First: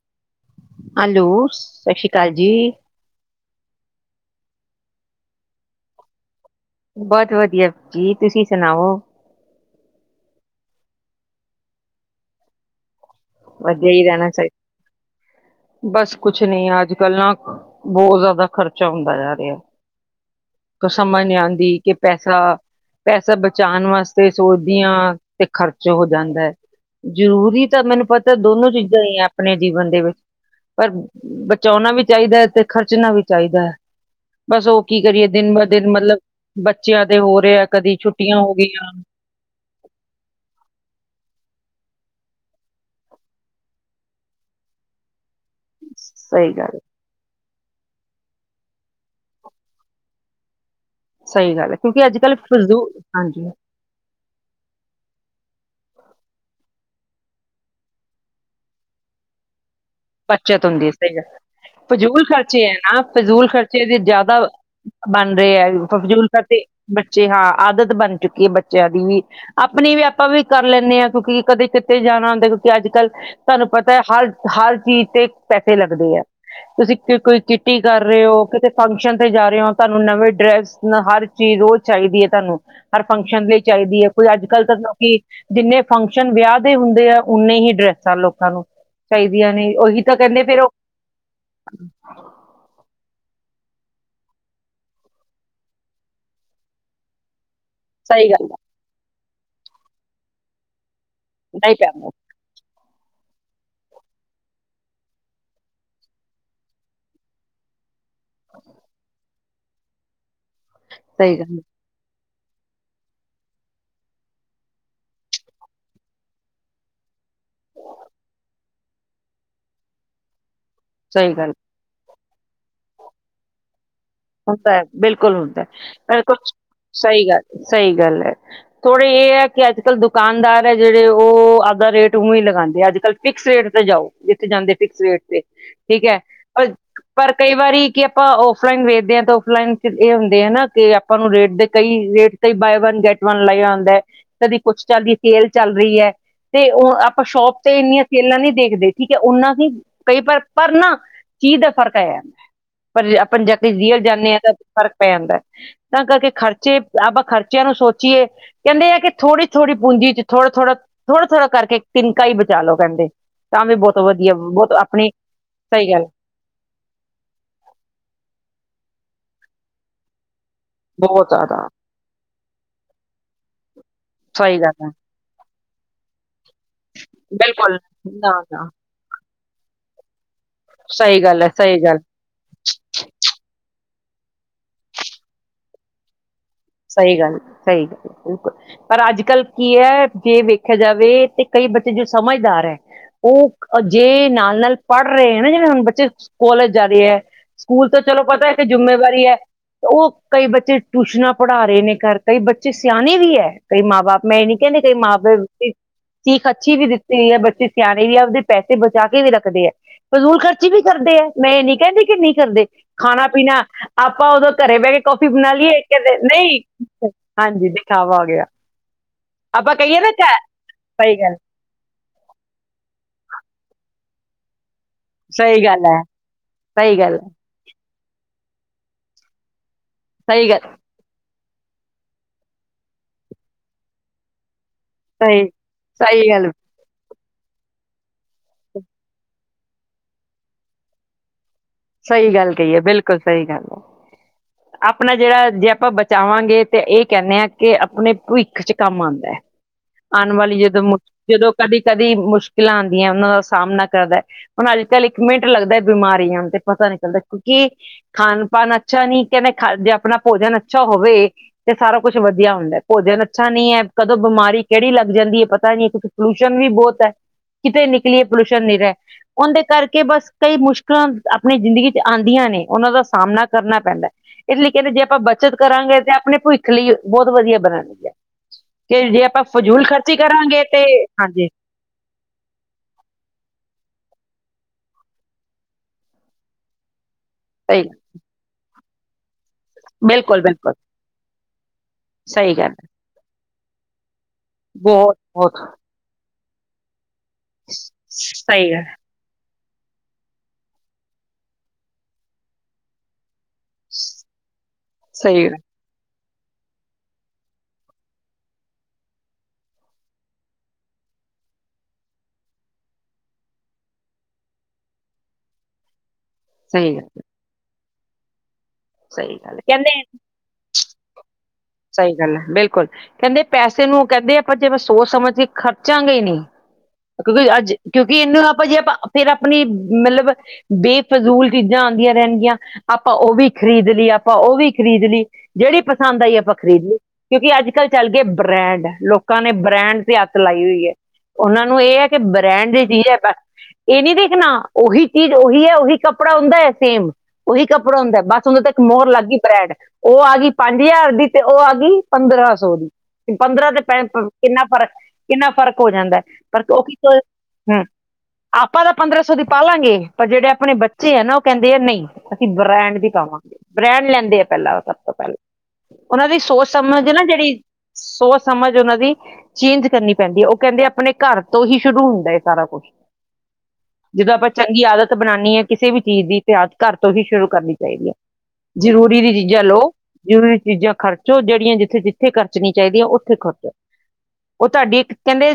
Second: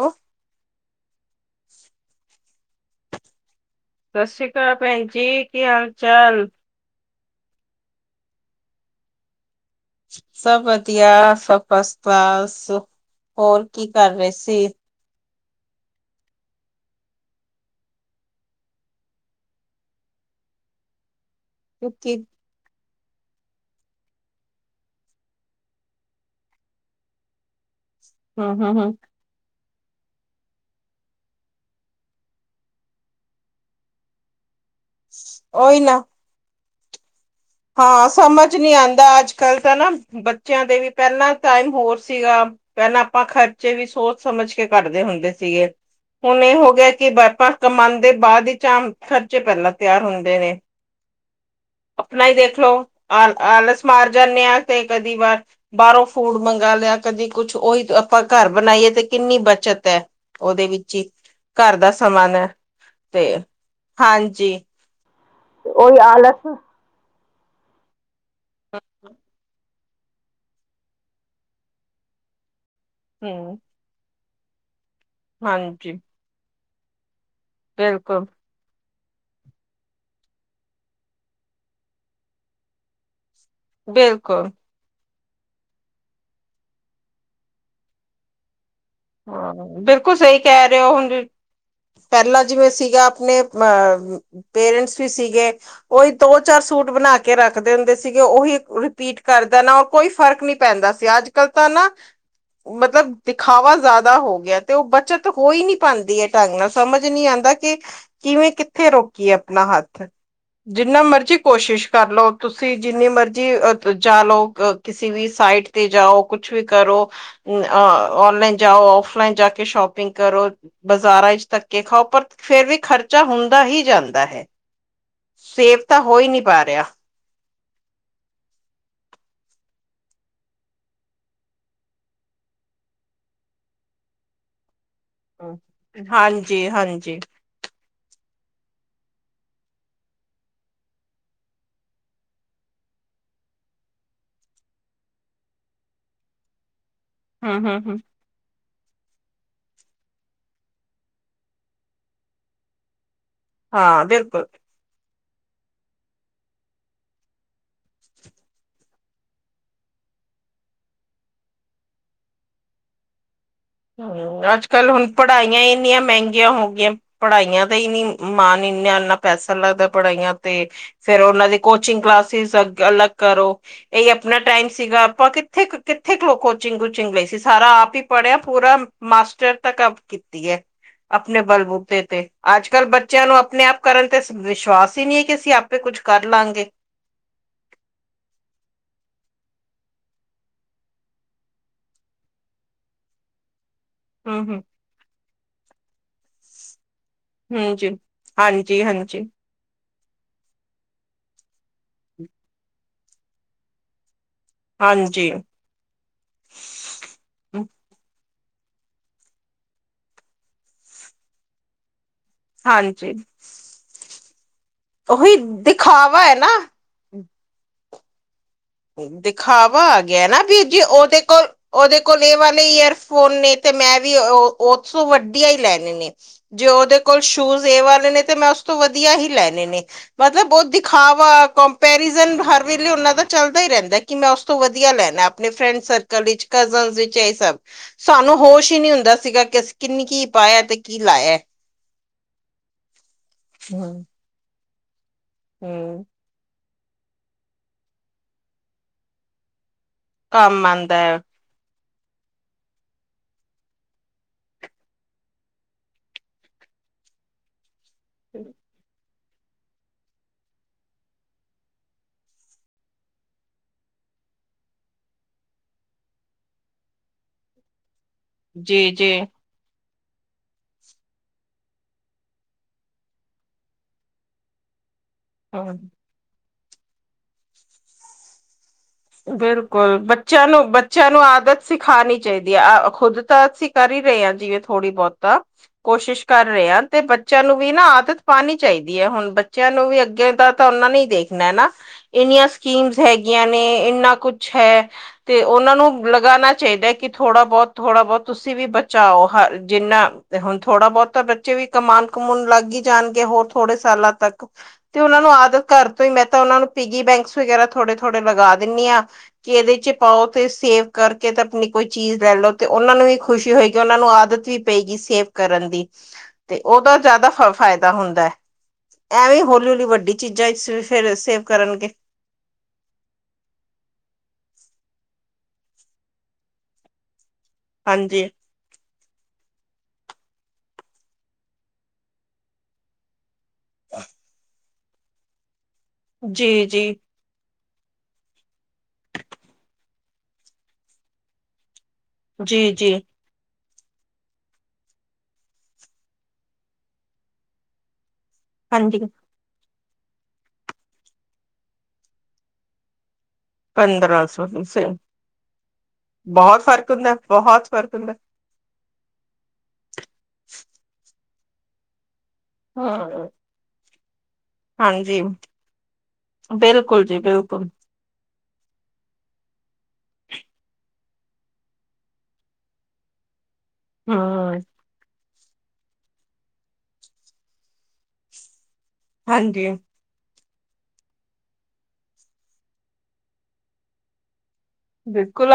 ਉਹ ਹੈਲੋ- ਸਤਿ ਸ਼੍ਰੀ ਅਕਾਲ ਜੀ ਸਤਿ ਸ੍ਰੀ ਅਕਾਲ ਪੈਣ ਜੀ ਕੀ ਹਾਲ- ਚਾਲ ਬਹੁਤ ਵਧੀਆ ਜੀ, ਤੁਸੀਂ ਸੁਣਾਓ ਸਭ ਵਧੀਆ ਸਭ ਫਸ-ਕਲਾਸ ਬੱਸ ਹੋਰ ਕੀ ਵਧੀਆ ਹੀ ਕਰ ਰਹਿਣਾ ਰਹੇ ਸੀ ਚਾਹੀਦਾ। ਬਸ ਕੁਛ ਨੀ ਅੱਜ- ਕੱਲ ਨਾ ਬਹੁਤ ਜ਼ਿਆਦਾ ਖਰਚਾ ਹੁੰਦਾ ਜਾ ਰਿਹਾ, ਕੁਛ ਸਮਜ ਨਹੀਂ ਦੀ ਕਿ ਹਮ ਪੈਸਾ ਪੈਸਾ ਬਚਾਉਣ ਵਾਸਤੇ ਸੋਚ ਦੀ ਆਂ ਤੇ ਖ਼ਰਚ ਹੋ ਜਾਂਦਾ ਹੈ ਜ਼ਰੂਰੀ ਤਾਂ ਮੈਨੂੰ ਪਤਾ ਦੋਨੋ ਹਮ ਹਮ ਚੀਜ਼ਾਂ ਹੀ ਆ ਆਪਣੇ ਜੀਵਨ ਦੇ ਵਿੱਚ ਪਰ ਬਚਾਉਣਾ ਵੀ ਚਾਹੀਦਾ ਹੈ, ਤੇ ਖਰਚਣਾ ਵੀ ਚਾਹੀਦਾ ਹੈ ਬਸ ਉਹ ਕੀ ਕਰੀਏ ਦਿਨ ਬਾ ਉਹੀ ਦਿਨ ਨਾ ਮਤਲਬ ਬੱਚਿਆਂ ਦੇ ਹੋ ਰਿਹਾ ਆ। ਹਾਂ ਸਮਝ ਨੀ ਆਂਦਾ, ਅੱਜ-ਕੱਲ ਤਾਂ ਨਾ ਬੱਚਿਆਂ ਦੇ ਵੀ ਪੈਲਾਂ ਟਾਈਮ ਹੋਰ ਸੀਗਾ ਪੈਲਾਂ ਆਪਾਂ ਖਰਚੇ ਵੀ ਸੋਚ ਸਮਝ ਕੇ ਕਰਦੇ ਹੁੰਦੇ ਸੀਗੇ ਹੁਣ ਸਹੀ ਇਹ ਗੱਲ ਹੋ ਗਿਏ ਕਿ ਆਪਾਂ ਕਮਾਦੇ ਬਾਅਦ ਚ ਆ, ਖਰਚੇ ਪੈਲਾਂ ਤਿਆਰ ਹੁੰਦੇ ਨੇ ਸਹੀ ਗੱਲ ਏ ਕਿਉਂਕਿ ਆਪਣਾ ਹੀ ਅੱਜ-ਕੱਲ੍ਹ ਦੇਖਲੋ ਫਿਰਜ਼ੂ, ਆ ਹਾਂਜੀ। ਆਲਸ ਮਾਰ ਜਾਂਦੇ ਆ ਤੇ ਏਕ ਅਧੀ ਵਾਰ ਬਾਰੋਂ ਫੂਡ ਮੰਗ ਲਿਆ, ਕਦੀ ਕੁਛ ਉਹੀ ਆਪਾਂ ਘਰ ਬਣਾਈਏ ਤੇ ਕਿੰਨੀ ਬੱਚਤ ਐ ਬੱਚਤ ਹੁੰਦੀ ਸਹੀ ਗਲ ਏ, ਫਜ਼ੂਲ ਸਮਾਨ ਹੈ ਖਰਚੇ ਏ ਨਾ ਤੇ ਫਜ਼ੂਲ ਖਰਚੇ ਦੀ ਜ਼ਿਆਦਾ ਹਾਂਜੀ ਬਣ ਰਹੇ ਐ, ਉਹੀ ਫਜ਼ੂਲ ਆਲਸ ਤੇ ਬੱਚੇ ਹਾਂ ਆਦਤ ਬਣ ਚੁੱਕੀ ਏ ਬੱਚਿਆਂ ਦੀ ਵੀ ਆਪਣੀ ਵੀ ਆਪਾਂ ਵੀ ਕਰ ਲੈਂਦੇ ਆ ਕਿਉਂਕਿ ਕਦੇ ਕਿਤੇ ਜਾਣਾ ਹੁੰਦਾ ਕਿਉਂਕਿ ਅੱਜ-ਕੱਲ੍ਹ ਹਮ ਤੁਆਨੂੰ ਪਤਾ ਹਰ-ਹਰ ਚੀਜ਼ ਤੇ ਪੈਸੇ ਹਾਂਜੀ ਲੱਗਦੇ ਆ, ਤੁਸੀਂ ਕੋਈ ਚੀ ਟੀ ਕਰ ਰਹੇ ਬਿਲਕੁਲ ਹੋ, ਕਿਤੇ ਫੰਕਸ਼ਨ ਤੇ ਜਾ ਰਹੇ ਹੋ ਤੁਆਨੂੰ ਨਵੇਂ ਡਰੈਸ ਹਰ ਚੀਜ਼ ਰੋਜ਼ ਚਾਈਦੀ ਐ ਤੁਆਨੂੰ, ਹਰ ਫੰਕਸ਼ਨ ਲਈ ਚਾਈਦੀ ਏ, ਕੋਈ ਬਿਲਕੁਲ ਅੱਜ-ਕੱਲ੍ਹ ਤਾਂ ਲੋਕੀ ਜਿੰਨੇ ਫੰਕਸ਼ਨ ਵਿਆਹ ਦੇ ਹੁੰਦੇ ਆ, ਓਨੇ ਹੀ ਡਰੈਸਾਂ ਲੋਕਾਂ ਨੂੰ ਚਾਈਦੀਆਂ ਹਾਂ ਨੇ- ਉਹੀ ਤਾਂ ਬਿਲਕੁਲ ਸਹੀ ਕਹਿੰਦੇ ਫਿਰ ਕੇਹ ਉਹ ਰਹੇ ਹੋ ਹੁਣ, ਪੈਲਾਂ ਜਿਵੇਂ ਸੀਗਾ ਆਪਣੇ ਅਹ ਪੇਰੈਂਟਸ ਵੀ ਸੀਗੇ, ਓਹੀ ਦੋ-ਚਾਰ ਸੂਟ ਬਣਾ ਕੇ ਕੇ ਰੱਖਦੇ ਹੁੰਦੇ ਸੀਗੇ, ਸਹੀ ਗੱਲ ਉਹੀ ਰਿਪੀਟ ਕਰਦਾ ਨਾ ਔਰ ਕੋਈ ਫਰਕ ਨਈ ਪੈਂਦਾ ਸੀ ਅੱਜ ਅੱਜ-ਕੱਲ ਤਾਂ ਨਹੀਂ ਨਾ ਪੈਂਦਾ ਮਤਲਬ ਦਿਖਾਵਾ ਜ਼ਿਆਦਾ ਹੋ ਗਿਆ ਤੇ ਉਹ ਬੱਚਤ ਹੋ ਹੀ ਨੀ ਪਾਂਦੀ ਐ ਢੰਗ ਨਾਲ ਸਮਝ ਨਈ ਆਂਦਾ ਕਿ- ਕਿਵੇਂ ਕਿੱਥੇ ਰੋਕੀਏ ਆਪਣਾ ਹੱਥ, ਜਿੰਨਾ ਮਰਜ਼ੀ ਸਹੀ ਗੱਲ ਕੋਸ਼ਿਸ਼ ਕਰ ਲਓ ਤੁਸੀਂ ਜਿੰਨੀ ਮਰਜੀ ਚਾ ਲੋ, ਕਿਸੇ ਵੀ ਸਾਈਟ ਤੇ ਜਾਓ, ਕੁਛ ਵੀ ਕਰੋ ਔਨਲਾਈਨ ਜਾਓ, ਓਫ਼ਲਾਂਏਨ ਜਾ ਕੇ ਸ਼ੋਪਿੰਗ ਕਰੋ ਸਹੀ ਬਾਜ਼ਾਰਾਂ ਚ ਗੱਲ ਤੱਕ ਕੇ ਖਾਓ ਫੇਰ ਵੀ ਖਰਚਾ ਹੁੰਦਾ ਹੀ ਜਾਂਦਾ। ਹੈ ਹੁੰਦਾ ਐ ਬਿਲਕੁਲ ਹੁੰਦਾ ਸੇਵ ਤਾਂ ਹੋ ਐ। ਹੀ ਨਹੀਂ ਪਾ ਰਿਹਾ ਸਹੀ ਗੱਲ, ਸਹੀ ਗੱਲ ਏ। ਥੋੜ੍ਹੇ ਏ ਐ ਕਿ ਅੱਜ-ਕੱਲ੍ਹ ਦੁਕਾਨਦਾਰ ਐ ਜੇੜੇ ਉਹ ਆਧਾ ਰੇਟ ਓਵੇਂ ਹੀ ਲਗਾਦੇ ਆ ਅੱਜ-ਕੱਲ੍ਹ ਫਿਕਸ ਰੇਟ ਤੇ ਜਾਓ, ਜਿੱਥੇ ਜਾਂਦੇ ਫਿਕਸ ਰੇਟ ਤੇ ਠੀਕ ਐ, ਹਾਂਜੀ ਹਾਂਜੀ ਪਰ-ਪਰ ਕਈ ਵਾਰੀ ਕਿ ਆਪਾਂ ਔਫਲਾਈਨ ਵੇਖ ਔਫਲਾਈਨ ਚ ਏਹ ਹੁੰਦੇ ਹਨਾ ਕਿ ਆਪਾਂ ਨੂੰ ਰੇਟ ਦੇ ਕਈ ਰੇਟ ਕਈ ਬਾਏ ਵਨ ਗੈਟ ਵਨ ਲਾਇਆ ਆਂਦਾ ਐ। ਕਦੀ ਕੁੱਛ ਚੱਲਦੀ ਸੇਲ ਚੱਲ ਰਹੀ ਐ ਤੇ ਉਹ ਆਪਾਂ ਸ਼ੋਪ ਹਮ ਤੇ ਹਮ ਹਮ ਇੰਨੀਆਂ ਸੇਲਾਂ ਨਈ ਦੇਖਦੇ ਠੀਕ ਏ ਓਨਾ ਸੀ ਕਈ ਪਾਰ ਪਰ ਨਾ ਚੀਜ਼ ਦਾ ਫ਼ਰਕ ਆਇਆ ਪਰ ਆਪਾਂ [unintelligible] ਹਾਂ ਬਿਲਕੁਲ ਫ਼ਰਕ ਪੈ ਜਾਂਦਾ ਤਾਂ ਕਰਕੇ ਖਰਚੇ ਆਪਾਂ ਖਰਚਿਆਂ ਨੂੰ ਸੋਚੀਏ ਕੇਂਦੇ ਆ ਥੋੜੀ-ਥੋੜੀ ਪੂੰਜੀ ਚ ਥੋੜਾ-ਥੋੜਾ ਥੋੜਾ-ਥੋੜਾ ਕਰਕੇ ਏਕ ਤਿਨਕਾ ਹੀ ਬਚਾ ਲੋੋ ਕੇਂਦੇ ਤਾਂ ਵੀ ਬੋਤ ਵਧੀਆ ਹਮ ਅੱਜ ਬੋਤ ਕੱਲ੍ਹ ਆਪਣੀ, ਹੁਣ ਪੜ੍ਹਾਈਆਂ ਹੀ ਸਹੀ ਇੰਨੀਆਂ ਗੱਲ ਮਹਿੰਗੀਆਂ ਹੋ ਗਈਆਂ ਪੜ੍ਹਾਈਆਂ ਦਾ ਹੀ ਨੀ ਮਾਣ ਇੰਨਾ-ਇੰਨਾ ਪੈਸਾ ਲੱਗਦਾ ਪੜ੍ਹਾਈਆਂ ਤੇ ਫੇਰ ਬਹੁਤ ਓਨਾਂ ਦੀ ਜ਼ਿਆਦਾ ਕੋਚਿੰਗ ਕਲਾਸਿਸ ਅ ਅਲੱਗ ਕਰੋ ਏਈ ਆਪਣਾ ਸਹੀ ਟਾਈਮ ਗੱਲ ਹੈ ਸੀਗਾ ਆਪਾਂ ਕਿੱਥੇ-ਕਿੱਥੇ ਕੋਚਿੰਗ-ਕੁਚਿੰਗ ਲਈ ਸੀ ਸਾਰਾ ਬਿਲਕੁਲ ਆਪ ਹੀ ਨਾ ਪੜ੍ਹਿਆ ਨਾ ਪੂਰਾ ਮਾਸਟਰ ਤੱਕ ਆਪ ਕੀਤੀ ਐ, ਸਹੀ ਆਪਣੇ ਗੱਲ ਹੈ ਸਹੀ ਗੱਲ ਬਲਬੂਤੇ ਤੇ ਅੱਜ-ਕੱਲ ਬੱਚਿਆਂ ਨੂੰ ਆਪਣੇ ਆਪ ਕਰਨ ਤੇ ਵਿਸ਼ਵਾਸ ਹੀ ਨੀ ਏ ਕਿ ਅਸੀਂ ਆਪੇ ਕੁਝ ਕਰ ਲਵਾਂਗੇ ਸਹੀ ਗੱਲ, ਸਹੀ ਗੱਲ ਬਿਲਕੁਲ ਪਰ ਅੱਜ-ਕੱਲ ਕੀ ਐ, ਜੇ ਵੇਖਿਆ ਜਾਵੇ ਤੇ ਕਈ ਬੱਚੇ ਜੋ ਸਮਝਦਾਰ ਐ। ਓ ਜੇ ਹਮ ਹਮ ਨਾਲ-ਨਾਲ ਪੜ੍ਹ ਰਹੇ ਆ ਨਾ, ਜਿਹਵੇਂ ਹੁਣ ਬੱਚੇ ਕੋਲਜ ਜਾ ਰਹੇ ਐ ਹਮ ਸਕੂਲ ਜੀ ਤਾਂ ਚਲੋ ਪਤਾ ਏਕ ਹਾਂਜੀ ਜਿੰਮੇਵਾਰੀ ਹਾਂਜੀ ਐ, ਓਹ ਕਈ ਬੱਚੇ ਟਿਊਸ਼ਨਾਂ ਪੜਾ ਰਹੇ ਨੇ ਘਰ ਕਈ ਬੱਚੇ ਸਿਆਣੇ ਵੀ ਏ ਕਈ ਮਾਂ ਬਾਪ ਮੈਂ ਏ ਨੀ ਕੇਂਦੀ, ਕਈ ਮਾਂ ਹਾਂਜੀ ਬਾਪ- ਸੀਖ ਅੱਛੀ ਵੀ ਦਿੱਤੀ ਗਈ ਹੈ ਬੱਚੇ ਸਿਆਣੇ ਵੀ, ਆਪਦੇ ਪੈਸੇ ਬਚਾ ਕੇ ਵੀ ਰੱਖਦੇ ਹੈ। ਫਜ਼ੂਲ ਖਰਚੀ ਵੀ ਕਰਦੇ ਹੈ, ਮੈਂ ਇਹ ਨਹੀਂ ਕਹਿੰਦੀ ਕਿ ਨਹੀਂ ਕਰਦੇ। ਹਾਂਜੀ ਖਾਣਾ ਪੀਣਾ ਆਪਾਂ ਉਦੋਂ ਘਰੇ ਬਹਿ ਕੇ 'ਕੌਫੀ' ਉਹੀ ਬਣਾ ਲਈਏ ਕਹਿੰਦੇ ਦਿਖਾਵਾ ਹੈ ਨਾ ਨਹੀਂ ਹਾਂਜੀ ਦਿਖਾਵਾ ਹੋ ਗਿਆ। ਆਪਾਂ ਦਿਖਾਵਾ ਕਹੀਏ ਆ ਗਿਆ ਕਿ ਨਾ ਵੀ ਜੇ ਸਹੀ ਉਹਦੇ ਗੱਲ ਕੋਲ ਉਹਦੇ ਕੋਲ ਇਹ ਵਾਲੇ 'ਈਅਰਫੋਨ' ਨੇ ਤੇ ਮੈਂ ਵੀ ਉਹ ਉੋਂ ਵੱਡਆ ਹੀ ਸਹੀ ਗੱਲ ਲੈਣੇ ਹੈ ਨੇ, ਜੇ ਸਹੀ ਉਹਦੇ ਗੱਲ ਕੋਲ ਹੈ, 'ਸ਼ੂਜ' ਇਹ ਵਾਲੇ ਨੇ ਤੇ ਮੈਂ ਤੋਂ ਵਧੀਆ ਹੀ ਲੈਣੇ ਨੇ, ਸਹੀ ਮਤਲਬ ਗੱਲ ਬਹੁਤ ਦਿਖਾਵਾ 'ਕੰਪੈਰੀਜ਼ਨ' ਹਰ ਵੇਲੇ ਉਹਨਾਂ ਦਾ ਚੱਲਦਾ ਹੀ ਰਹਿੰਦਾ। ਕਿ ਮੈਂ ਉਸ ਤੋਂ ਵਧੀਆ ਲੈਣਾ ਸਹੀ ਆਪਣੇ 'ਫਰੈਂਡ ਸਰਕਲ' ਸਹੀ ਵਿੱਚ ਗੱਲ ਵਿੱਚ ਇਹ ਸਭ ਸਾਨੂੰ 'ਹੋਸ਼' ਹੀ ਨਹੀਂ ਹੁੰਦਾ ਸੀਗਾ, ਕਿ ਅਸੀਂ ਕਿੰਨੀ ਕੀ ਪਾਇਆ ਤੇ ਕੀ ਲਾਇਆ। ਸਹੀ ਗੱਲ ਕਹੀਏ, ਬਿਲਕੁਲ ਸਹੀ ਗੱਲ। ਹੈ ਹਮ ਆਪਣਾ ਜਿਹੜਾ ਜੇ ਆਪਾਂ ਹਮ ਬਚਾਵਾਂਗੇ। ਤੇ ਇਹ ਕਹਿੰਦੇ ਆ ਕਿ ਆਪਣੇ ਭਵਿੱਖ ਚ ਕੰਮ ਆਉਂਦਾ ਹੈ। ਆਉਣ ਵਾਲੀ ਕੰਮ ਆਉਂਦਾ ਜਦੋਂ, ਹੈ ਜਦੋਂ ਕਦੀ ਕਦੀ 'ਮੁਸ਼ਕਿਲਾਂ' ਆਉਂਦੀਆਂ, ਉਹਨਾਂ ਦਾ ਸਾਹਮਣਾ ਕਰਦਾ। ਹੁਣ ਅੱਜ - ਕੱਲ੍ਹ ਇੱਕ ਮਿੰਟ ਲੱਗਦਾ ਬਿਮਾਰੀਆਂ ਤੇ ਪਤਾ ਨਿਕਲਦਾ। ਕਿਉਂਕਿ ਖਾਣ- ਪਾਨ ਅੱਛਾ ਨਹੀਂ ਕਹਿੰਦੇ ਖਾ ਜੇ ਆਪਣਾ 'ਭੋਜਨ' ਅੱਛਾ ਹੋਵੇ। ਤੇ ਸਾਰਾ ਕੁੱਛ ਵਧੀਆ ਹੁੰਦਾ 'ਭੋਜਨ' ਅੱਛਾ ਨੀ ਹੈ ਕਦੋਂ ਬਿਮਾਰੀ ਕਿਹੜੀ ਲੱਗ ਜਾਂਦੀ ਹੈ ਪਤਾ ਹੀ ਨਿ। ਪੋਲਿਊਸ਼ਨ ਵੀ ਬਹੁਤ ਹੈ। ਕਿਤੇ ਨਿਕਲੀਏ ਪੋਲਿਊਸ਼ਨ ਨਹੀਂ ਜੀ ਰਹੇ ਜੀ ਉਹਦੇ ਕਰਕੇ ਬਸ ਕਈ ਮੁਸ਼ਕਿਲਾਂ। ਆਪਣੀ ਜ਼ਿੰਦਗੀ ਚ' ਆਉਂਦੀਆਂ ਨੇ। ਉਹਨਾਂ ਦਾ ਸਾਹਮਣਾ ਕਰਨਾ ਪੈਂਦਾ। ਇਸ ਲਈ ਕਹਿੰਦੇ ਜੇ ਆਪਾਂ ਬੱਚ ਇੱਜਤ ਹਮ ਕਰਾਂਗੇ ਤੇ ਆਪਣੇ 'ਭਵਿੱਖ'ਲਈ ਬਹੁਤ ਵਧੀਆ ਬਣਾਨਗੇ। ਤੇ ਜੇ ਆਪਾਂ ਫਜੂਲ ਖਰਚ ਕਰਾਂਗੇ ਤੇ ਹਾਂਜੀ। ਸਿਖਾਨੀ ਚਾਹੀਦੀ ਹੈ। ਖੁਦ ਤਾਂ ਅਸੀਂ ਕਰ ਹੀ ਰਹੇ ਹਾਂ। ਜਿਵੇਂ ਥੋੜ੍ਹੀ ਬੋਹਤ ਤਾਂ ਕੋਸ਼ਿਸ਼ ਕਰ ਰਹੇ ਹਾਂ, ਤੇ ਬੱਚਿਆਂ ਨੂੰ ਵੀ ਨਾ ਸਹੀ ਗੱਲ ਆਦਤ ਪਾਣੀ ਚਾਹਦੀ ਹੈ ਹੁਣ। ਬੱਚਿਆਂ ਨੂੰ ਵੀ ਅੱਗੇ ਬਿਲਕੁਲ ਦਾ ਤਾਂ ਬਿਲਕੁਲ ਉਹਨਾ ਨੇ ਦੇਖਣਾ ਹਨ ਨਾ। ਇੰਨੀਆਂ ਸਹੀ ਗੱਲ ਹੈ ਸਕੀਮਸ ਹੈਗੀਆਂ ਨੇ ਇੰਨਾ ਕੁਛ ਕੁ ਹੈ। ਬਹੁਤ ਤੇ ਬਹੁਤ ਉਹਨਾਂ ਨੂੰ ਲਗਾਉਣਾ ਚਾਹੀਦਾ ਕਿ ਥੋੜਾ ਬਹੁਤ, ਥੋੜਾ ਬਹੁਤ ਤੁਸੀਂ ਵੀ ਸਹੀ ਗੱਲ ਹੈ ਬਚਾਓ। ਹਾਂ ਜਿੰਨਾ ਤੇ ਹੁਣ ਥੋੜਾ ਬਹੁਤਾ ਬੱਚੇ ਵੀ ਕਮਾਨ ਕਮਾਉਣ ਲੱਗ ਹੀ ਜਾਣਗੇ, ਹੋਰ ਥੋੜੇ ਸਾਲਾਂ ਤੱਕ। ਤੇ ਉਹਨਾ ਨੂੰ ਸਹੀ ਗੱਲ ਆਦਤ ਘਰ ਤੋਂ ਹੀ ਮੈਂ ਤਾਂ ਉਹ ਨੂੰ ਪਿਗੀ ਬੈਂਕਸ ਵਗੈਰਾ ਥੋੜੇ- ਥੋੜੇ ਲਗਾ ਦਿੰਨੀ ਆਂ। ਕਿ ਇਹਦੇ ਚ' ਪਾਓ ਤੇ ਸੇਵ ਕਰਕੇ ਤੇ ਆਪਣੀ ਕੋਈ ਚੀਜ਼ ਲੈ ਲਓ। ਤੇ ਉਹਨਾਂ ਨੂੰ ਵੀ ਖੁਸ਼ੀ ਹੋਏਗੀ ਉਹਨਾਂ ਨੂੰ ਆਦਤ ਵੀ ਪਏਗੀ ਸੇਵ ਕਰਨ ਦੀ। [inaudible] ਤੇ ਉਹਦਾ ਗੱਲ ਜ਼ਿਆਦਾ ਫ ਫਾਇਦਾ ਹੁੰਦਾ ਹੈ। ਸਹੀ ਐਵੇਂ ਗੱਲ ਹੈ। ਹੌਲੀ ਹੌਲੀ ਕਹਿੰਦੇ ਵੱਡੀ ਚੀਜ਼ ਜਾਂ ਵੀ ਫੇਿਰ ਸੇਵ ਕਰਨਗੇ। ਸਹੀ ਗੱਲ ਹੈ, ਬਿਲਕੁਲ ਕਹਿੰਦੇ ਪੈਸੇ ਨੂੰ ਕਹਿੰਦੇ ਆਪਾਂ ਜੇਵੇਂ ਸੋਚ -ਸਮਝ ਕੇ ਖਰਚਾਂਗੇ ਨੀ। ਕਿਉਂਕਿ ਅੱਜ, ਕਿਉਂਕਿ ਹਾਂਜੀ ਇਹਨੂੰ ਆਪ ਆਪਾਂ ਜੀ, ਆਪਾਂ ਫੇਰ ਆਪਣੀ ਮਤਲਬ ਬੇਫਜ਼ੂਲ ਚੀਜ਼ਾਂ ਆਉਂਦੀਆਂ ਰਹਿਣਗੀਆਂ। ਆਪਾਂ ਉਹ ਵੀ ਖ਼ਰੀਦ ਲੀ। ਆਪਾਂ ਉਹ ਵੀ ਖਰੀਦ ਲੀ ਜਿਹੜੀ ਪਸੰਦ ਆਈ ਆਪਾਂ ਜੀ ਜੀ ਖਰੀਦ ਲਈ ਕਿਉਂਕਿ ਅੱਜ ਕੱਲ੍ਹ ਚੱਲ ਗਏ ਬ੍ਰੈਂਡ। ਲੋਕਾਂ ਨੇ ਬ੍ਰੈਂਡ ਤੇ ਹੱਦ ਲਾਈ ਹੋਈ ਐ। ਉਹਨਾਂ ਨੂੰ ਇਹ ਹੈ ਕਿ ਜੀ ਬ੍ਰੈਂਡ ਦੀ ਜੀ ਚੀਜ਼ ਹੈ। ਇਹ ਨੀ ਦੇਖਣਾ। ਉਹੀ ਚੀਜ਼ ਉਹੀ ਹੈ ਉਹੀ ਕੱਪੜਾ ਹੁੰਦਾ ਐ ਸੇਮ। ਉਹੀ ਕੱਪੜਾ ਹੁੰਦਾ। ਬਸ ਦੋਂ ਤ ਇੱਕ ਹਾਂਜੀ ਮੋਹਰ ਲੱਗ ਗਈ ਬੈਡ। ਉਹ ਆ ਗਈ ਪੰਜ ਹਜ਼ਾਰ ਦੀ, ਤੇ ਉਹ ਆ ਗਈ ਪੰਦਰਾਂ ਸੌ ਦੀ। ਪੰਦਰਾਂ ਤੇ ਪੰਜ ਕਿੰਨਾ ਫਰਕ, ਕਿੰਨਾ ਫਰਕ ਹੋ ਜਾਂਦਾ ਐ ਬਹੁਤ ਪਰ ਉਹ ਫ਼ਰਕ ਕਿ ਹੁੰਦਾ ਬਹੁਤ ਹਮ ਫ਼ਰਕ ਹੁੰਦਾ ਆਪਾਂ ਤਾਂ ਪੰਦਰਾਂ ਸੌ ਦੀ ਪਾ ਲਾਂਗੇ, ਪਰ ਜਿਹੜੇ ਆਪਣੇ ਬੱਚੇ ਹੈ ਨਾ ਉਹ ਕਹਿੰਦੇ ਆ ਨਈ। ਅਸੀਂ ਬ੍ਰੈਂਡ ਵੀ ਹਾਂ ਪਾਵਾਂਗੇ, ਬ੍ਰੈਂਡ ਲੈਂਦੇ ਆ ਪਹਿਲਾਂ ਸਭ ਤੋਂ ਹਾਂਜੀ ਪਹਿਲਾਂ। ਉਹਨਾਂ ਦੀ ਸੋਚ ਬਿਲਕੁਲ ਸਮਝ ਜੀ ਨਾ ਜਿਹੜੀ, ਬਿਲਕੁਲ ਸੋਚ ਸਮਝ ਉਹਨਾਂ ਦੀ ਚੇਂਜ ਕਰਨੀ ਪੈਂਦੀ ਐ ਓ ਕਹਿੰਦੇ ਆਪਣੇ ਘਰ ਤੋਂ ਹੀ ਸ਼ੁਰੂ ਹੁੰਦਾ ਏ ਸਾਰਾ ਕੁਛ। ਜਦੋਂ ਆਪਾਂ ਹਮ ਚੰਗੀ ਆਦਤ ਬਣਾਣੀ ਆ ਕਿਸੇ ਵੀ ਚੀਜ਼ ਦੀ ਤੇ ਆਦਤ ਘਰ ਤੋਂ ਹੀ ਸ਼ੁਰੂ ਕਰਨੀ ਚਾਹੀਦੀ ਐ। ਜ਼ਰੂਰੀ ਦੀ ਚੀਜ਼ਾਂ ਹਾਂਜੀ ਲਓ। ਜ਼ਰੂਰੀ ਚੀਜ਼ਾਂ ਖਰਚੋ। ਜਿਹੜੀਆਂ ਜਿੱਥੇ-ਜਿੱਥੇ ਖਰਚਣੀ ਚਾਹੀਦੀਆਂ ਉੱਥੇ ਖਰਚੋ। ਓ ਤੁਹਾਡੀ ਇੱਕ ਕਹਿੰਦੇ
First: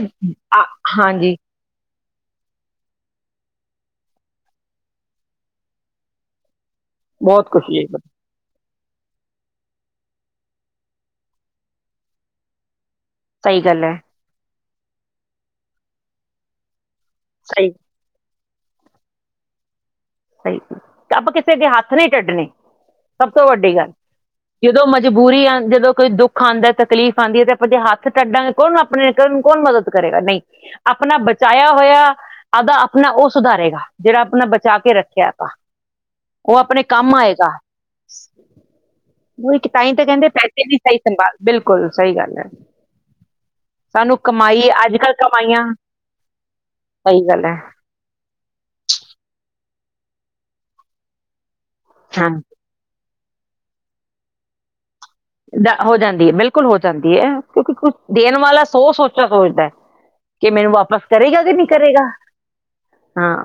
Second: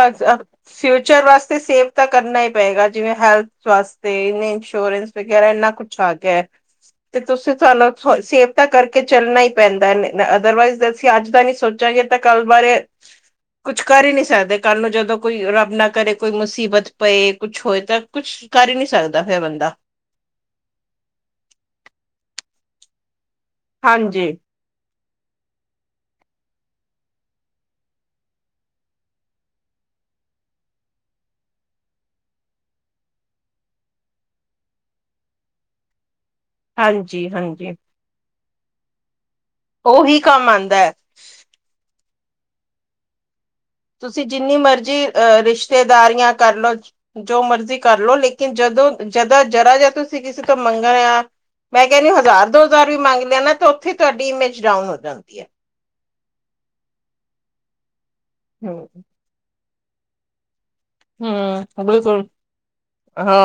ਹਾਂਜੀ। ਤੇ ਸੇਵ ਤਾਂ ਕਰਨਾ ਈ ਪਏਗਾ। ਜਿਵੇਂ ਹੈਲਥ ਵਾਸਤੇ, ਇੰਨੇ ਇੰਸ਼ੋਰੈਂਸ ਵਗੈਰਾ ਇੰਨਾ ਕੁਛ ਆ ਗਿਆ। [inaudible] ਤੇ ਤੁਸੀਂ ਕੁਛ ਹੈ ਚਲੋ ਸੇਫ ਤਾਂ ਕਰਕੇ ਚੱਲਣਾ ਈ ਪੈਂਦਾ। ਅਦਰਵਾਈਜ਼ ਅਸੀਂ ਅੱਜ ਦਾ ਨੀ ਸੋਚਾਂਗੇ ਤਾਂ ਕੱਲ ਬਾਰੇ ਸਹੀ ਗੱਲ ਐ। ਨੀ ਸਕਦੇ। ਕਾਲੂ ਜਦੋਂ ਕੋਈ ਰੱਬ ਨਾ ਕਰੇ ਕੋਈ ਮੁਸੀਬਤ ਪਏ। ਕੁਛ ਸਹੀ ਹੋਏ ਤਾਂ ਕੁਛ ਕਰ ਈ ਨੀ ਸਕਦਾ ਫਿਰ ਬੰਦਾ। ਸਹੀ ਆਪਾਂ ਕਿਸੇ ਅੱਗੇ ਹੱਥ ਨਹੀਂ ਅੱਡਣੇ। ਸਭ ਤੋਂ ਵੱਡੀ ਗੱਲ। ਹਾਂਜੀ ਜਦੋਂ ਮਜਬੂਰੀ ਆ, ਜਦੋਂ ਕੋਈ ਦੁੱਖ ਆਂਦਾ ਤਕਲੀਫ਼ ਆਂਦੀ ਐ। ਤੇ ਆਪਾਂ ਜੇ ਹੱਥ ਟੱਢਾਂਗੇ ਕੌਣ ਆਪਣੇ ਕਰਨ ਨੂੰ ਕੌਣ ਮਦਦ ਕਰੇਗਾ ਨਈ। ਆਪਣਾ ਬਚਾਇਆ ਹੋਇਆ। ਓਦਾਂ ਆਪਣਾ ਓ ਸੁਧਾਰੇਗਾ। ਜਿਹੜਾ ਆਪਣਾ ਬਚਾ ਕੇ ਰੱਖੇ। [unintelligible] ਓ ਆਪਣੇ ਕੰਮ ਹਾਂਜੀ ਆਏਗਾ ਹਾਂਜੀ ਨਈ ਤਾਂਹੀ ਤਾਂ ਉਹੀ ਕਹਿੰਦੇ ਆ ਕੰਮ ਪੈਸੇ ਆਉਂਦਾ ਦੀ ਹੈ ਸਹੀ ਧੰਨਵਾਦ ਬਿਲਕੁਲ, ਸਈ ਗੱਲ ਐ। ਤੁਸੀਂ ਜਿੰਨੀ ਅੱਜ ਮਰਜ਼ੀ ਕੱਲ ਅ ਕਮਾਈਆਂ ਰਿਸ਼ਤੇਦਾਰੀਆਂ ਕਰਲੋ ਸਹੀ ਜੋ ਗੱਲ ਹੈ ਮਰਜ਼ੀ ਕਰ ਲੋ। ਲੇਕਿਨ ਜਦੋਂ ਜਦਾਂ ਜਰਾ ਜਾ ਤੁਸੀਂ ਕਿਸੇ ਤੋਂ ਮੰਗਣਾ ਮੈਂ ਕਹਿਣੀ ਹਾਂ ਹਜ਼ਾਰ ਦੋ ਹਜ਼ਾਰ ਵੀ ਮੰਗ ਦੇ ਆ ਨਾ ਤੇ ਉੱਥੇ ਤੁਹਾਡੀ ਇਮੇਜ ਡਾਊਨ ਹੋ ਜਾਂਦੀ ਐ। ਹੋ ਜਾਂਦੀ ਐ ਬਿਲਕੁਲ ਹੋ ਜਾਂਦੀ ਐ ਕਿਉਂਕਿ ਕੁਛ ਦੇਣ ਵਾਲਾ ਹਮ ਸੋ ਸੋਚ ਸੋਚਦਾ ਕਿ ਮੈਨੂੰ ਵਾਪਸ ਕਰੇਗਾ ਕਿ ਨੀ ਹਮ ਕਰੇਗਾ ਬਿਲਕੁਲ ਹਾਂ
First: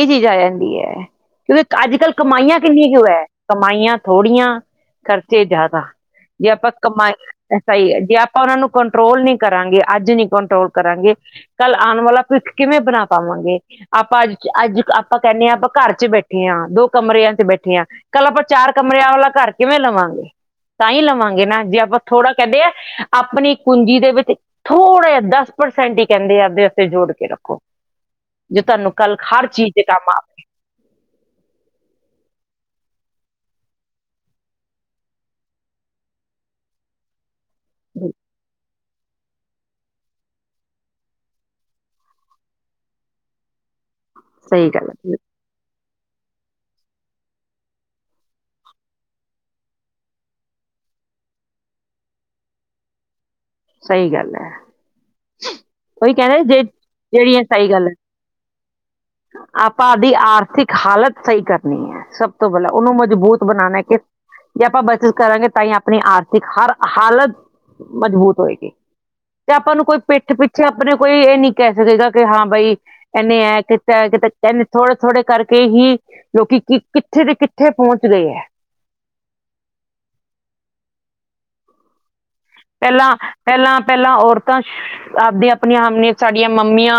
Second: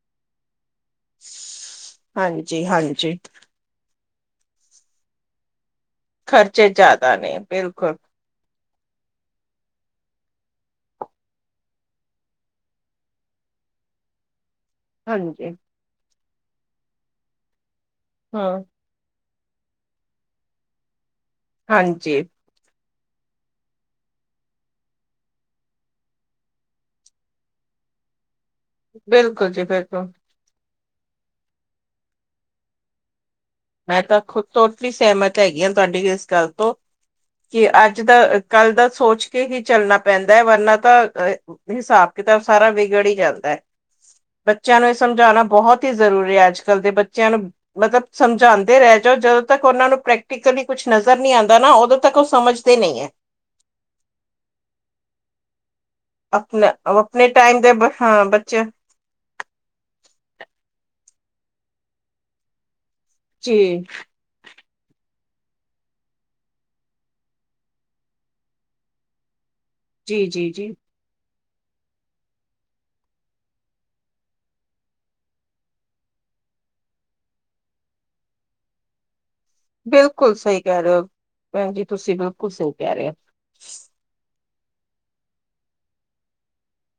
ਏ ਚੀਜ਼ ਆ ਜਾਂਦੀ ਐ ਕਿਉਂਕਿ ਅੱਜ ਕੱਲ੍ਹ ਕਮਾਈਆਂ ਹਾਂਜੀ ਕਿੰਨੀਆਂ ਕੁ ਹਾਂਜੀ ਐ। ਕਮਾਈਆਂ ਥੋੜੀਆਂ ਖਰਚੇ ਜ਼ਿਆਦਾ ਜੇ ਖਰਚੇ ਆਪਾਂ ਕਮਾਈ ਜ਼ਿਆਦਾ ਨੇ ਐਸਾ ਈ ਬਿਲਕੁਲ ਐ ਜੇ ਉਹਨਾਂ ਨੂੰ ਕੰਟਰੋਲ ਨੀ ਕਰਾਂਗੇ ਅੱਜ ਨੀ ਕੰਟਰੋਲ ਕਰਾਂਗੇ। ਕੱਲ ਆਣ ਵਾਲਾ ਭਿੱਖ ਕਿਵੇਂ ਬਣਾ ਪਾਵਾਂਗੇ ਆਪਾਂ ਅੱਜ ਅੱਜ ਆਪਾਂ ਕਹਿਣੇ ਆ ਹਾਂਜੀ ਆਪਾਂ ਘਰ ਚ ਬੈਠੇ ਆ ਦੋ ਕਮਰਿਆਂ ਚ ਬੈਠੇ ਆ ਕੱਲ ਆਪਾਂ ਹਾਂ ਚਾਰ ਕਮਰਿਆਂ ਵਾਲਾ ਘਰ ਕਿਵੇਂ ਲਵਾਂਗੇ ਤਾਂ ਹੀ ਲਵਾਂਗੇ ਨਾ ਜੇ ਆਪਾਂ ਹਾਂਜੀ ਥੋੜਾ ਕਹਿੰਦੇ ਆ ਆਪਣੀ ਕੁੰਜੀ ਦੇ ਵਿੱਚ ਥੋੜ੍ਹਾ ਜਾ ਦਸ ਪਰਸੈਂਟ ਈ ਕਹਿੰਦੇ ਆ ਆਪਦੇ ਵਾਸਤੇ ਜੋੜ ਕੇ ਰੱਖੋ ਜੇ ਤੁਹਾਨੂੰ ਕੱਲ ਹਰ ਬਿਲਕੁਲ ਜੀ ਚੀਜ਼ ਤੇ ਕੰਮ ਬਿਲਕੁਲ ਮੈਂ ਤਾਂ ਖੁਦ ਤੋਂ ਸਹਿਮਤ ਹੈਗੀ ਆ ਤੁਹਾਡੀ ਇਸ ਗੱਲ ਤੋਂ ਕਿ ਅੱਜ ਬਿਲ- ਦਾ ਕੱਲ ਦਾ ਸੋਚ ਕੇ ਹੀ ਚੱਲਣਾ ਪੈਂਦਾ ਐ ਵਰਨਾ ਤਾਂ ਹਿਸਾਬ-ਕਿਤਾਬ ਸਾਰਾ ਵਿਗੜ ਈ ਜਾਂਦਾ। ਸਹੀ ਬੱਚਿਆਂ ਗੱਲ ਨੂੰ ਏ ਹੈ, ਬਿਲ- ਸਮਝਾਣਾ ਬਹੁਤ ਈ ਜ਼ਰੂਰੀ ਐ ਅੱਜ ਕੱਲ੍ਹ ਦੇ ਬੱਚਿਆਂ ਨੂੰ ਮਤਲਬ ਸਮਝਾਂਦੇ ਰਹਿ ਜਾਓ ਜਦੋਂ ਤੱਕ ਉਹਨਾਂ ਨੂੰ ਪ੍ਰੈਕਟੀਕਲੀ ਕੁਛ ਨਜ਼ਰ ਨੀ ਆਂਦਾ ਨਾ ਉਦੋਂ ਤੱਕ ਓ ਸਮਝਦੇ ਨੀ ਐ। ਸਈ ਗੱਲ ਐ। ਓਹੀ ਕਹਿੰਦੇ ਆ ਨਾ ਜੇ ਆਪਣਾ ਆਪਣੇ ਜਿਹੜੀ ਆ ਟਾਈਮ ਸਹੀ ਦੇ ਗੱਲ ਐ। ਹਾਂ ਬੱਚੇ ਆਪਾਂ ਆਪਦੀ ਆਰਥਿਕ ਹਾਲਤ ਸਈ ਕਰਨੀ ਐ ਸਭ ਤੋਂ ਪਹਿਲਾਂ ਉਹਨੂੰ ਮਜ਼ਬੂਤ ਜੀ ਬਣਾਣਾ ਕਿ ਜੇ ਆਪਾਂ ਬਚਤ ਕਰਾਂਗੇ ਤਾਂ ਹੀ ਆਪਣੀ ਆਰਥਿਕ ਹਰ ਹਾਲਤ ਮਜ਼ਬੂਤ ਹੋਏਗੀ। ਤੇ ਆਪਾਂ ਨੂੰ ਕੋਈ ਜੀ ਪਿੱਠ ਜੀ ਪਿੱਛੇ ਜੀ ਆਪਣੇ ਕੋਈ ਏ ਨੀ ਕਹਿ ਸਕੇਗਾ ਕਿ ਹਾਂ ਬਈ ਏਨੇ ਐ ਕੀਤਾ ਇਹਨੇ ਥੋੜੇ-ਥੋੜੇ ਕਰਕੇ ਹੀ ਲੋਕੀ ਕਿੱਥੇ ਤੇ ਕਿੱਥੇ ਪਹੁੰਚ ਗਏ ਹੈ। ਬਿਲਕੁਲ ਸਹੀ ਕਹਿ ਰਹੇ ਹੋ ਭੈਣ ਜੀ ਤੁਸੀਂ ਤਾਂ ਪਹਿਲਾਂ ਪਹਿਲਾਂ-ਪਹਿਲਾਂ ਔਰਤਾਂ ਆਪਦੀ ਆਪਣੀਆਂ ਹਮਣੇ ਸਾਡੀਆਂ ਮੰਮੀਆਂ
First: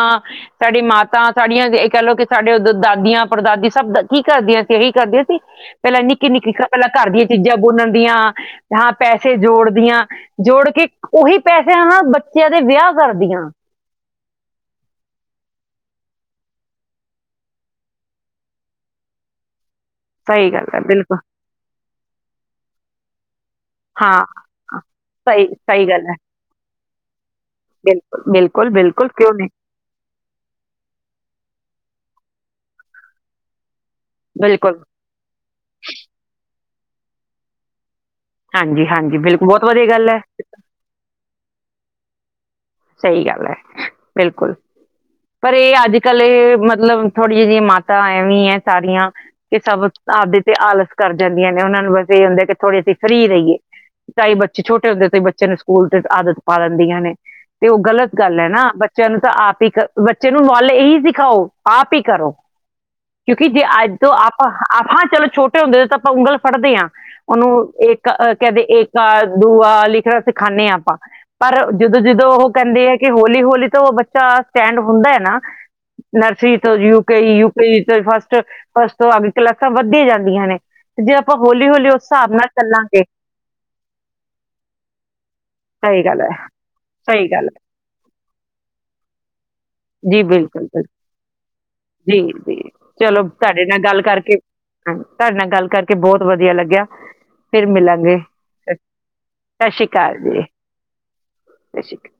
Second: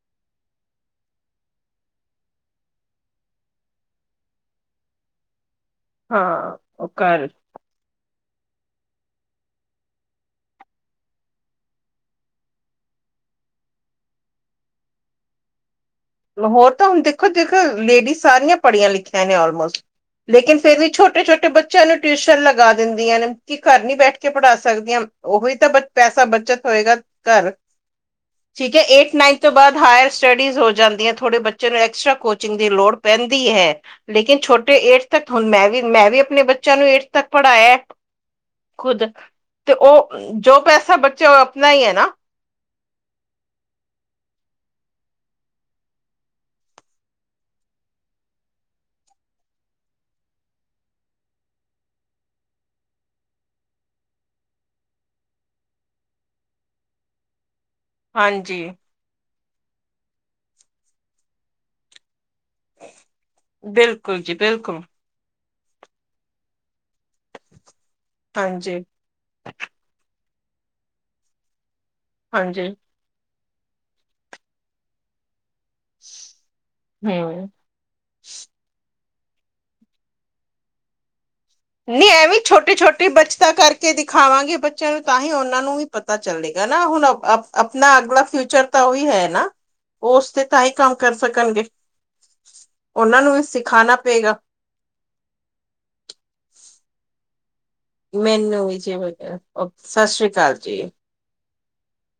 ਸਾਡੇ ਮਾਤਾ ਸਾਡੀਆਂ ਇਹ ਕਹਿ ਲਓ ਕਿ ਸਾਡੇ ਉਦੋਂ ਦਾਦੀਆਂ ਪੜਦਾਦੀ ਸਭ ਕੀ ਕਰਦੀਆਂ ਸੀ ਇਹੀ ਕਰਦੀਆਂ ਸੀ ਪਹਿਲਾਂ ਨਿੱਕੀ-ਨਿੱਕੀ ਹਾਂ ਪਹਿਲਾਂ ਉਹ ਘਰ ਦੀਆਂ ਚੀਜ਼ਾਂ ਬੁੰਨਣ ਦੀਆਂ ਹਾਂ ਪੈਸੇ ਜੋੜਦੀਆਂ ਜੋੜ ਕੇ ਉਹੀ ਪੈਸਿਆਂ ਨਾ ਬੱਚਿਆਂ ਦੇ ਵਿਆਹ ਕਰਦੀਆਂ ਹੋਰ ਤਾਂ ਹੁਣ ਦੇਖੋ-ਦੇਖੋ ਲੇਡੀਜ਼ ਸਾਰੀਆਂ ਪੜ੍ਹੀਆਂ ਲਿਖੀਆਂ ਨੇ ਆਲਮੋਸਟ ਸਹੀ ਲੇਕਿਨ ਗੱਲ ਫੇਰ ਹੈ ਵੀ ਬਿਲਕੁਲ ਛੋਟੇ-ਛੋਟੇ ਬੱਚਿਆਂ ਨੂੰ ਟਿਊਸ਼ਨ ਲਗਾ ਦਿੰਦੀਆਂ ਨੇ ਕਿ ਘਰ ਨੀ ਬੈਠ ਹਾਂ ਕੇ ਪੜ੍ਹਾ ਸਕਦੀਆਂ ਸਹੀ ਉਹੀ ਤਾਂ ਬ ਸਹੀ ਗੱਲ ਹੈ ਪੈਸਾ ਬੱਚਤ ਹੋਏਗਾ ਘਰ ਬਿਲਕੁਲ ਬਿਲਕੁਲ ਠੀਕ ਹੈ ਬਿਲਕੁਲ ਏਟ ਕਿਉਂ ਨਾਈਨਥ ਨਹੀਂ ਤੋਂ ਬਾਅਦ ਹਾਇਰ ਸਟੱਡੀਜ਼ ਹੋ ਜਾਂਦੀ ਹੈ ਥੋੜੇ ਬੱਚੇ ਨੂੰ ਐਕਸਟਰਾ ਕੋਚਿੰਗ ਦੀ ਲੋੜ ਪੈਂਦੀ ਹੈ ਲੇਕਿਨ ਛੋਟੇ ਬਿਲਕੁਲ ਏਟ ਤੱਕ ਹੁਣ ਮੈਂ ਵੀ ਮੈਂ ਵੀ ਆਪਣੇ ਬੱਚਿਆਂ ਨੂੰ ਏਟ ਤੱਕ ਪੜ੍ਹਾਇਆ ਹਾਂਜੀ ਖੁਦ ਹਾਂਜੀ ਬਿਲਕੁਲ ਬਹੁਤ ਤੇ ਵਧੀਆ ਗੱਲ ਉਹ ਹੈ ਜੋ ਪੈਸਾ ਬੱਚੇ ਆਪਣਾ ਹੀ ਹੈ ਨਾ ਸਹੀ ਗੱਲ ਹੈ ਬਿਲਕੁਲ। ਪਰ ਇਹ ਅੱਜ ਕੱਲ੍ਹ ਮਤਲਬ ਥੋੜ੍ਹੀ ਜਿਹੀ ਜਹੀਆਂ ਮਾਤਾ ਐਵੇਂ ਹੈ ਸਾਰੀਆਂ ਕਿ ਸਭ ਆਪਦੇ ਤੇ ਆਲਸ ਕਰ ਜਾਂਦੀਆਂ ਨੇ ਉਹਨਾਂ ਨੂੰ ਬਸ ਇਹ ਹੁੰਦਾ ਕਿ ਥੋੜ੍ਹੇ ਅਸੀਂ ਫ੍ਰੀਰ ਰਹੀਏ ਚਈ ਬੱਚੇ ਛੋਟੇ ਹੁੰਦੇ ਤੇ ਬੱਚੇ ਨੂੰ ਸਕੂਲ ਤੇ ਆਦਤ ਪਾ ਲੈਂਦੀਆਂ ਨੇ ਤੇ ਉਹ ਗਲਤ ਗੱਲ ਹੈ ਹਾਂਜੀ ਨਾ ਚਲੂੰ ਤਾਂ ਆਪ ਹੀ ਬੱਚੇ ਨੂੰ ਵੱਲ ਇਹੀ ਸਿਖਾਓ ਆਪ ਹੀ ਕਰੋ ਕਿਉਂਕਿ ਜੇ ਅੱਜ ਬਿਲਕੁਲ ਜੀ ਆਪ ਬਿਲਕੁਲ ਆਪ ਹਾਂ ਚਲੋ ਛੋਟੇ ਹੁੰਦੇ ਤਾਂ ਆਪਾਂ ਉਂਗਲ ਫੜਦੇ ਹਾਂ ਉਹਨੂੰ ਇੱਕ ਕਹਿੰਦੇ ਹਾਂਜੀ ਇੱਕ ਆ ਦੂਆ ਲਿਖਣਾ ਸਿਖਾਉਂਦੇ ਹਾਂ ਆਪਾਂ ਪਰ ਜਦੋਂ-ਜਦੋਂ ਉਹ ਹਾਂਜੀ ਕਹਿੰਦੇ ਹੈ ਕਿ ਹੌਲੀ-ਹੌਲੀ ਤੋਂ ਬੱਚਾ ਸਟੈਂਡ ਹੁੰਦਾ ਹੈ ਨਾ ਨਰਸਰੀ ਤੋਂ ਹਮ ਯੂਕੇ-ਯੂਕੇ ਤੋਂ ਫਸਟ-ਫਸਟ ਤੋਂ ਅੱਗ ਕਲਾਸਾਂ ਵੱਧੀਆਂ ਜਾਂਦੀਆਂ ਨੇ ਤੇ ਜੇ ਆਪਾਂ ਹੋਲੀ ਨਹੀਂ ਐਵੇਂ ਛੋਟੀ-ਛੋਟੀ ਬੱਚਤ ਕਰਕੇ ਦਿਖਾਵਾਂਗੇ ਬੱਚਿਆਂ ਨੂੰ ਤਾਂ ਹੀ ਉਹਨਾਂ ਨੂੰ ਵੀ ਸਹੀ ਪਤਾ ਗੱਲ ਹੈ ਚੱਲੇਗਾ ਨਾ ਹੁਣ ਸਹੀ ਗੱਲ ਹੈ ਆਪਣਾ ਅਗਲਾ ਫਿਊਚਰ ਤਾਂ ਉਹੀ ਹੈ ਨਾ ਉਹ ਜੀ ਉਸ ਤੇ ਤਾਂ ਹੀ ਬਿਲਕੁਲ-ਬਿਲਕੁਲ ਕੰਮ ਕਰ ਸਕਣਗੇ ਜੀ-ਜੀ ਉਹਨਾਂ ਚਲੋ ਨੂੰ ਵੀ ਤੁਹਾਡੇ ਨਾਲ ਸਿਖਾਣਾ ਗੱਲ ਕਰਕੇ ਪਏਗਾ ਹਾਂ ਤੁਹਾਡੇ ਨਾਲ ਗੱਲ ਕਰਕੇ ਬਹੁਤ ਵਧੀਆ ਲੱਗਿਆ ਫਿਰ ਮਿਲਾ ਮੈਨੂੰ ਵਿਜੇ ਵ ਸਤਿ ਸ੍ਰੀ ਅਕਾਲ ਜੀ। [unintelligible]